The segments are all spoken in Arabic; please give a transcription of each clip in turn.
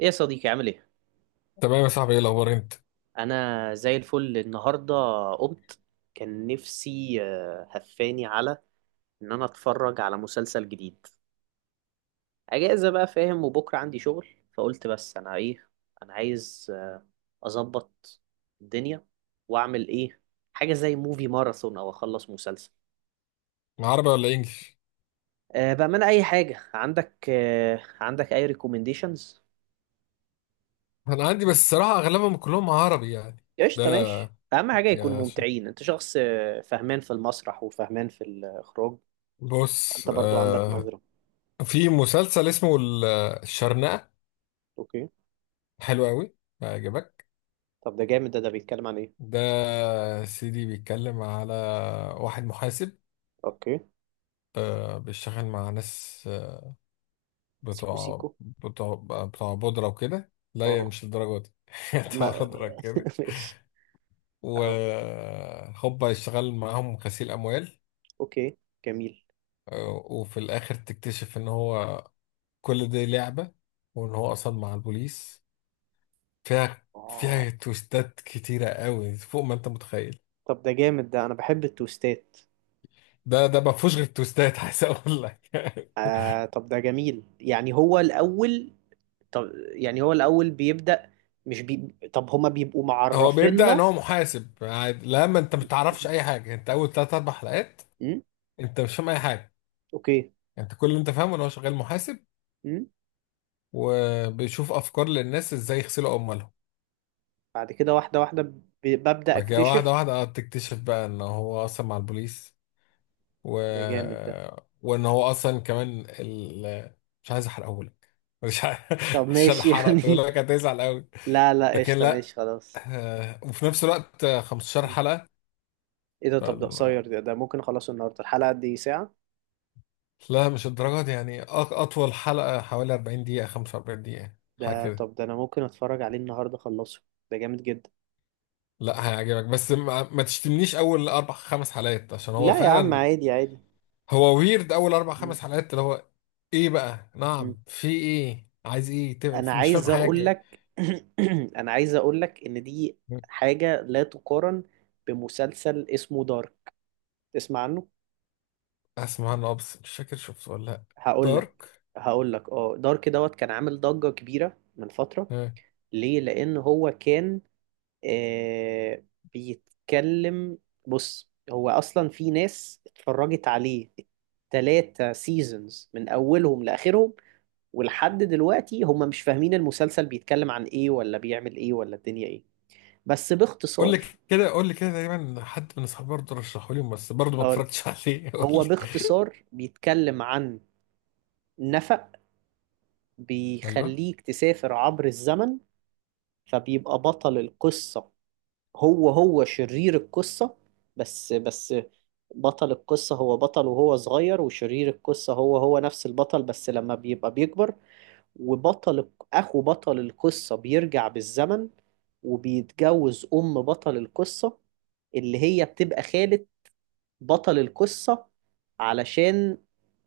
ايه يا صديقي، عامل ايه؟ تمام يا صاحبي، ايه الاخبار؟ انت انا زي الفل النهارده. قمت. كان نفسي هفاني على ان انا اتفرج على مسلسل جديد. اجازه بقى، فاهم، وبكره عندي شغل. فقلت بس انا ايه؟ انا عايز اظبط الدنيا واعمل ايه، حاجه زي موفي ماراثون او اخلص مسلسل. مع عربي ولا انجليش؟ أه، بامانه اي حاجه عندك. عندك اي ريكومنديشنز؟ انا عندي بس الصراحه اغلبهم كلهم عربي يعني. ده قشطه، ماشي. اهم حاجه يكونوا يعني عشان، ممتعين. انت شخص فهمان في المسرح وفهمان في الاخراج. بص، انت برضو عندك نظرة. في مسلسل اسمه الشرنقه. اوكي، حلو قوي، هيعجبك. طب ده جامد. ده بيتكلم عن ايه؟ ده سيدي بيتكلم على واحد محاسب، اوكي. بيشتغل مع ناس، سيكو بتوع سيكو. بتوع بتوع بودره وكده. لا يا، اه. مش الدرجه دي. بتوع ما بودره كده. ماشي. اه، وهوبا يشتغل معاهم غسيل اموال، اوكي، جميل. وفي الاخر تكتشف ان هو كل دي لعبة، وان هو اصلا مع البوليس. فيها اه فيها تويستات كتيرة قوي فوق ما انت متخيل. طب ده جامد ده انا بحب التوستات ده ما فيهوش غير تويستات، عايز اقول لك. آه، طب ده جميل. يعني هو الاول، طب، يعني هو الاول بيبدأ، مش بي... طب هما بيبقوا هو بيبدأ ان معرفيننا؟ هو محاسب عادي، لما انت ما بتعرفش اي حاجة انت اول تلات اربع حلقات. امم انت مش فاهم اي حاجة. اوكي. انت كل اللي انت فاهمه ان هو شغال محاسب، امم وبيشوف افكار للناس ازاي يغسلوا اموالهم. بعد كده واحدة واحدة ببدأ بعد كده واحدة اكتشف. واحدة، تكتشف بقى ان هو اصلا مع البوليس، و... ده جامد ده. وان هو اصلا كمان مش عايز احرقه لك، مش عايز. طب عشان ماشي، حرقت اقول يعني لك هتزعل قوي، لا لا، لكن قشطة، لا. ماشي خلاص. وفي نفس الوقت، 15 حلقة. ايه ده؟ طب ده فال- قصير، ده ممكن اخلصه النهارده. الحلقة قد ايه، ساعة؟ لا مش الدرجة دي يعني، أطول حلقة حوالي 40 دقيقة، 45 دقيقة، حاجة ده؟ كده. طب ده انا ممكن اتفرج عليه النهارده، اخلصه. ده جامد جدا. لا هيعجبك، بس ما تشتمنيش أول أربع خمس حلقات عشان هو لا يا عم، فعلا عادي عادي. هو ويرد أول أربع م- خمس حلقات اللي هو إيه بقى، م. نعم في إيه، عايز إيه؟ انا مش فاهم عايز اقول حاجة. لك، انا عايز اقول لك ان دي حاجة لا تقارن بمسلسل اسمه دارك. تسمع عنه؟ اسمه عنه ابس مش فاكر شفته ولا لا. هقول لك دارك. هقول لك اه، دارك دوت كان عامل ضجة كبيرة من فترة. آه. ليه؟ لان هو كان، آه، بيتكلم. بص، هو اصلا في ناس اتفرجت عليه 3 سيزونز من اولهم لاخرهم، ولحد دلوقتي هم مش فاهمين المسلسل بيتكلم عن ايه ولا بيعمل ايه ولا الدنيا ايه. بس قول لي باختصار، كده، قول لي كده، تقريبا حد من اصحابي برضه رشحه لي، بس برضه ما هقول، اتفرجتش عليه. قول هو لي. باختصار بيتكلم عن نفق ايوه. بيخليك تسافر عبر الزمن. فبيبقى بطل القصة هو شرير القصة. بس بطل القصة هو بطل وهو صغير، وشرير القصة هو نفس البطل بس لما بيبقى بيكبر. وبطل، أخو بطل القصة، بيرجع بالزمن وبيتجوز أم بطل القصة، اللي هي بتبقى خالة بطل القصة، علشان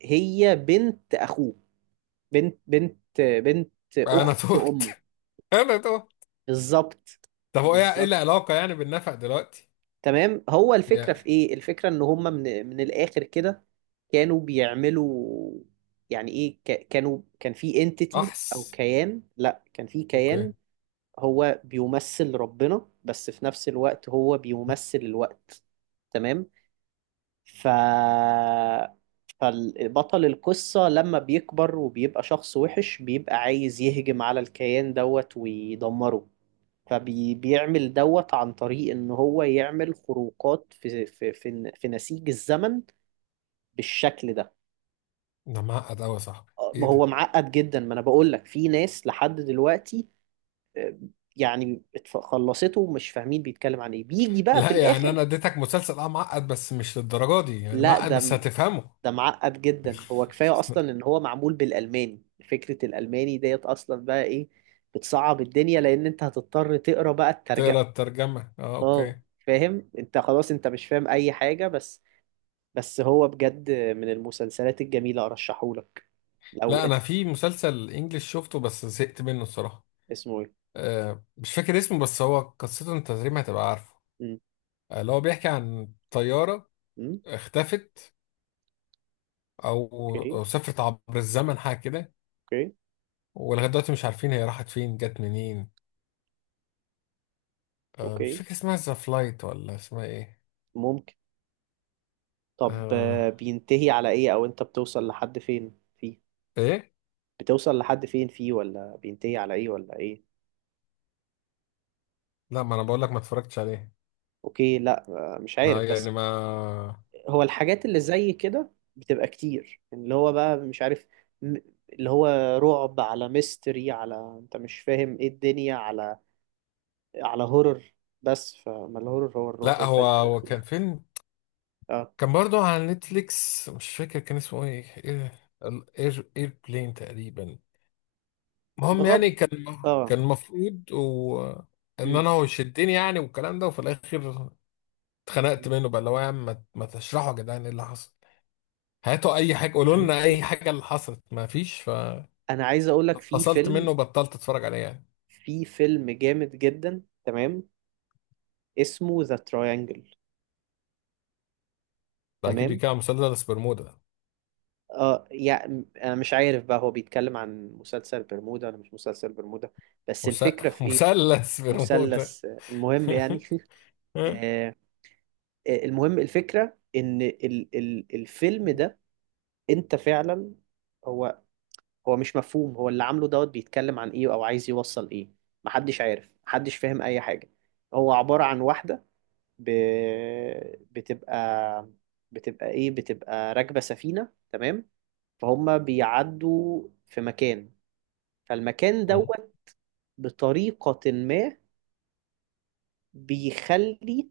هي بنت أخوه. بنت انا أخت تهت. أمه. انا تهت. بالظبط. طب هو ايه، إيه بالظبط. العلاقه يعني بالنفق دلوقتي؟ تمام، هو يا الفكرة في ايه، الفكرة ان هم، من الاخر كده، كانوا بيعملوا، يعني ايه، كان في انتيتي او بحث. كيان. لا، كان في كيان اوكي. هو بيمثل ربنا، بس في نفس الوقت هو بيمثل الوقت. تمام. ف فالبطل القصة لما بيكبر وبيبقى شخص وحش، بيبقى عايز يهجم على الكيان دوت ويدمره، فبيعمل دوت عن طريق ان هو يعمل خروقات في نسيج الزمن، بالشكل ده. ده معقد قوي يا صاحبي، ايه هو ده؟ معقد جدا. ما انا بقول لك، في ناس لحد دلوقتي، آه، يعني خلصته ومش فاهمين بيتكلم عن ايه، بيجي بقى في لا يعني الاخر. انا اديتك مسلسل اه معقد، بس مش للدرجه دي يعني، لا معقد ده بس هتفهمه. ده معقد جدا. هو كفايه اصلا ان هو معمول بالالماني. فكره الالماني ديت اصلا بقى ايه، بتصعب الدنيا، لان انت هتضطر تقرا بقى الترجمه. تقرا الترجمه، اه اه، اوكي. فاهم انت، خلاص انت مش فاهم اي حاجه. بس بس هو بجد من المسلسلات الجميلة، أرشحهولك لو لا أنت. انا في مسلسل انجليش شفته بس زهقت منه الصراحه. اسمه إيه؟ مش فاكر اسمه، بس هو قصته انت تقريبا هتبقى عارفه. مم. اللي هو بيحكي عن طيارة مم. اختفت، أو أوكي. أو سافرت عبر الزمن حاجة كده. أوكي. ولغاية دلوقتي مش عارفين هي راحت فين جت منين. مش أوكي فاكر اسمها ذا فلايت ولا اسمها ايه. ممكن. طب، آه، بينتهي على إيه، أو أنت بتوصل لحد فين فيه؟ ايه. بتوصل لحد فين فيه، ولا بينتهي على إيه ولا إيه؟ لا ما انا بقول لك ما اتفرجتش عليه. أوكي. لا، مش ما عارف، بس يعني ما. هو الحاجات اللي زي كده بتبقى كتير، اللي هو بقى مش عارف، م- اللي هو رعب، على ميستري، على أنت مش فاهم إيه الدنيا، على على هورر. بس فما الهورر هو الرعب لا هو الفلح ده. هو كان فيلم، اه. كان برضه على نتفليكس، مش فاكر كان اسمه ايه. اير بلين تقريبا. المهم يعني بغض. كان، اه. كان المفروض ان مم. انا هو يشدني يعني والكلام ده، وفي الاخر مم. اتخنقت منه بقى اللي هو يا عم، ما تشرحوا يا جدعان ايه اللي حصل، هاتوا اي حاجه، قولوا لنا اي حاجه اللي حصلت، ما فيش. انا عايز اقول لك في ففصلت منه فيلم، وبطلت اتفرج عليه يعني. في فيلم جامد جدا، تمام، اسمه ذا تراينجل. ده اكيد تمام. بيتكلم عن مثلث برمودا. اه، يعني انا مش عارف بقى، هو بيتكلم عن مسلسل برمودا ولا مش مسلسل برمودا. بس مس... الفكرة في ايه، مثلث برمودا. مثلث، المهم يعني، آه، المهم، الفكرة ان ال الفيلم ده، انت فعلا، هو هو مش مفهوم، هو اللي عامله دوت بيتكلم عن ايه او عايز يوصل ايه. محدش عارف، محدش فاهم اي حاجة. هو عبارة عن واحدة ب... بتبقى، بتبقى ايه، بتبقى راكبة سفينة. تمام، فهم بيعدوا في مكان، فالمكان أه. دوت بطريقة ما بيخلي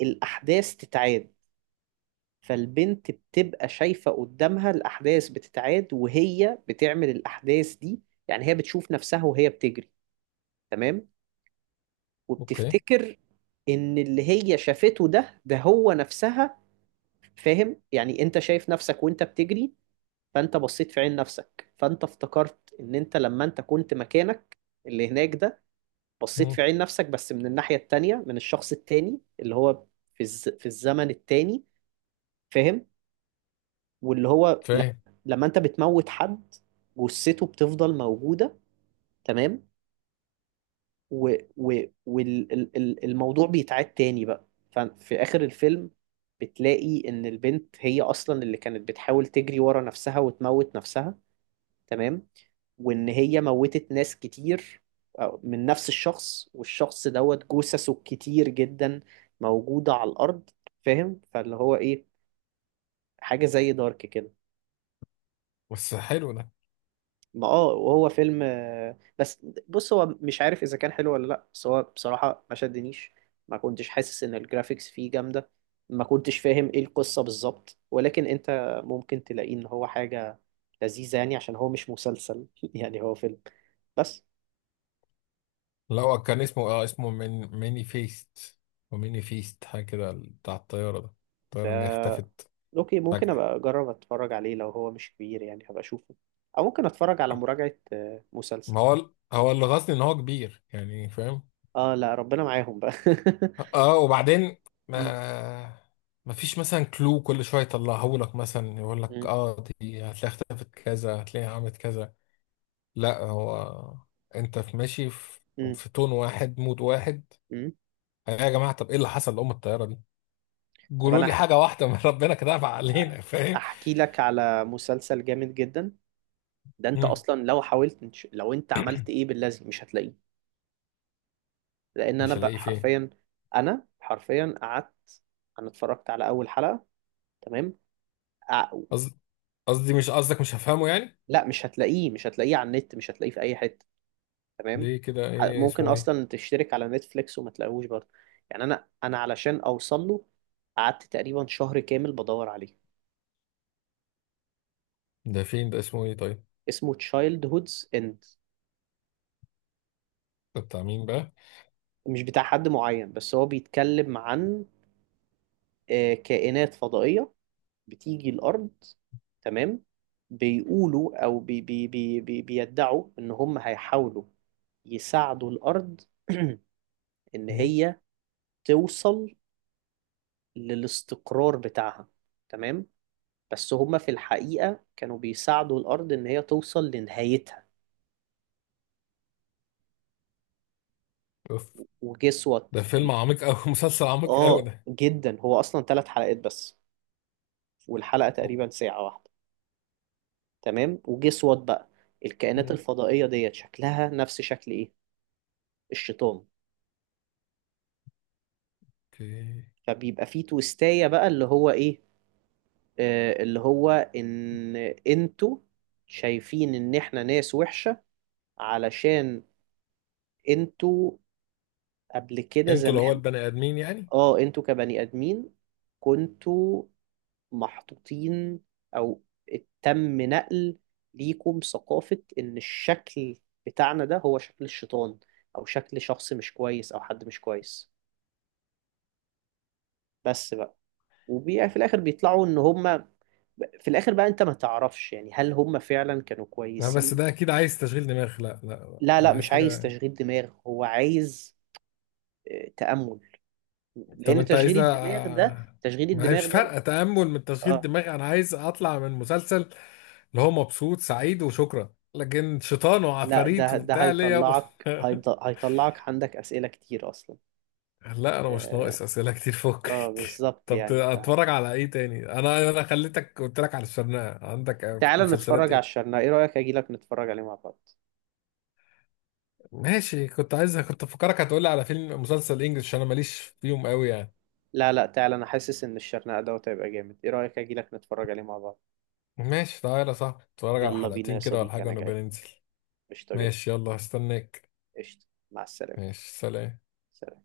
الأحداث تتعاد. فالبنت بتبقى شايفة قدامها الأحداث بتتعاد وهي بتعمل الأحداث دي. يعني هي بتشوف نفسها وهي بتجري، تمام، اوكي. وبتفتكر ان اللي هي شافته ده هو نفسها. فاهم، يعني انت شايف نفسك وانت بتجري، فانت بصيت في عين نفسك، فانت افتكرت ان انت لما انت كنت مكانك اللي هناك ده، بصيت في أه. عين نفسك بس من الناحية التانية، من الشخص التاني اللي هو في الزمن التاني. فاهم. واللي هو فاهم. لما انت بتموت حد، جثته بتفضل موجودة، تمام، والموضوع بيتعاد تاني بقى. ففي آخر الفيلم بتلاقي إن البنت هي أصلا اللي كانت بتحاول تجري ورا نفسها وتموت نفسها، تمام، وإن هي موتت ناس كتير، أو- من نفس الشخص، والشخص دوت جثثه كتير جدا موجودة على الأرض. فاهم؟ فاللي هو إيه، حاجة زي دارك كده. بس حلو ده. ما اه، وهو فيلم، بس بص هو مش عارف اذا كان حلو ولا لا، بس هو بصراحة ما شدنيش، ما كنتش حاسس ان الجرافيكس فيه جامدة، ما كنتش فاهم ايه القصة بالظبط، ولكن انت ممكن تلاقيه ان هو حاجة لذيذة، يعني عشان هو مش مسلسل، يعني هو فيلم بس. لو كان اسمه اه اسمه من ميني فيست، وميني فيست حاجه كده بتاع الطياره ده، الطياره اللي هي ده؟ اختفت اوكي، ممكن فجأة. ابقى اجرب اتفرج عليه لو هو مش كبير، يعني هبقى اشوفه، او ممكن اتفرج على مراجعة. مسلسل، ما هو هو اللي غاصني ان هو كبير يعني، فاهم. اه، لا ربنا معاهم بقى. اه وبعدين، م- ما ما فيش مثلا كلو كل شويه يطلعه لك مثلا، يقول لك م- اه دي هتلاقيها اختفت كذا، هتلاقيها عملت كذا. لا هو انت في ماشي في م- في تون واحد، مود واحد. م. يا جماعه طب ايه اللي حصل لام الطياره دي؟ طب قولوا لي انا حاجه واحده من ربنا كده أبعد علينا، فاهم. احكي لك على مسلسل جامد جدا. ده انت مم. اصلا لو حاولت، انت- لو انت عملت ايه باللازم، مش هتلاقيه. لان انا مش بقى هلاقيه فين؟ حرفيا، انا حرفيا قعدت، انا اتفرجت على اول حلقة، تمام، أع- قصد- قصدي مش قصدك مش هفهمه يعني. لا، مش هتلاقيه، مش هتلاقيه على النت، مش هتلاقيه في اي حتة. تمام. ليه كده، ايه ممكن اسمه، ايه؟ اصلا تشترك على نتفليكس وما تلاقيهوش برضه. يعني انا، علشان اوصل له قعدت تقريبا شهر كامل بدور عليه. ده فين ده، اسمه ايه طيب؟ اسمه Childhood's End. ده بتاع مين بقى؟ مش بتاع حد معين، بس هو بيتكلم عن، كائنات فضائية بتيجي الأرض، تمام، بيقولوا أو بي بي بي بي بيدعوا إن هم هيحاولوا يساعدوا الأرض، إن مم. هي توصل للاستقرار بتاعها، تمام. بس هم في الحقيقة كانوا بيساعدوا الأرض إن هي توصل لنهايتها. اوف. ده وجسوت فيلم ال... عميق قوي مسلسل عميق قوي آه ده. جدا، هو أصلا 3 حلقات بس، والحلقة تقريبا ساعة واحدة، تمام. وجسوت بقى الكائنات الفضائية ديت شكلها نفس شكل إيه، الشيطان. اوكي. فبيبقى فيه تويستاية بقى، اللي هو ايه، آه، اللي هو ان انتوا شايفين ان احنا ناس وحشة، علشان انتوا قبل كده انتوا اللي هو زمان، البني ادمين يعني. اه، انتوا كبني ادمين كنتوا محطوطين، او تم نقل ليكم ثقافة ان الشكل بتاعنا ده هو شكل الشيطان، او شكل شخص مش كويس او حد مش كويس. بس بقى، وفي الاخر بيطلعوا ان هم، في الاخر بقى انت ما تعرفش يعني هل هم فعلا كانوا لا بس كويسين. ده اكيد عايز تشغيل دماغ. لا لا لا. لا لا، انا عايز مش عايز حاجه. تشغيل دماغ، هو عايز تأمل. طب لان انت تشغيل عايزنا، الدماغ ده، تشغيل ما هي مش الدماغ ده، فارقه تامل من تشغيل اه، دماغ، انا عايز اطلع من مسلسل اللي هو مبسوط سعيد وشكرا، لكن شيطان لا، وعفاريت ده وبتاع ليه يابا؟ هيطلعك، هيطلعك عندك أسئلة كتير اصلا. لا انا مش اه، ناقص اسئله كتير، فكك. بالظبط طب يعني. اتفرج على ايه تاني، انا خليتك قلت لك على الشرنقه، عندك تعال مسلسلات نتفرج على إيه؟ الشرنقة، ايه رأيك اجيلك نتفرج عليه مع بعض؟ ماشي كنت عايزها، كنت فكرك هتقولي على فيلم مسلسل انجلش عشان انا ماليش فيهم قوي يعني. لا لا، تعال، انا حاسس ان الشرنقة دوت هيبقى جامد. ايه رأيك اجيلك نتفرج عليه مع بعض؟ ماشي تعالى يا صاحبي، اتفرج على يلا بينا يا حلقتين كده ولا صديقي، حاجة انا ونبقى جاي. ننزل. قشطة جدا. ماشي، يلا هستناك. قشطة، مع السلامة. ماشي سلام. سلام.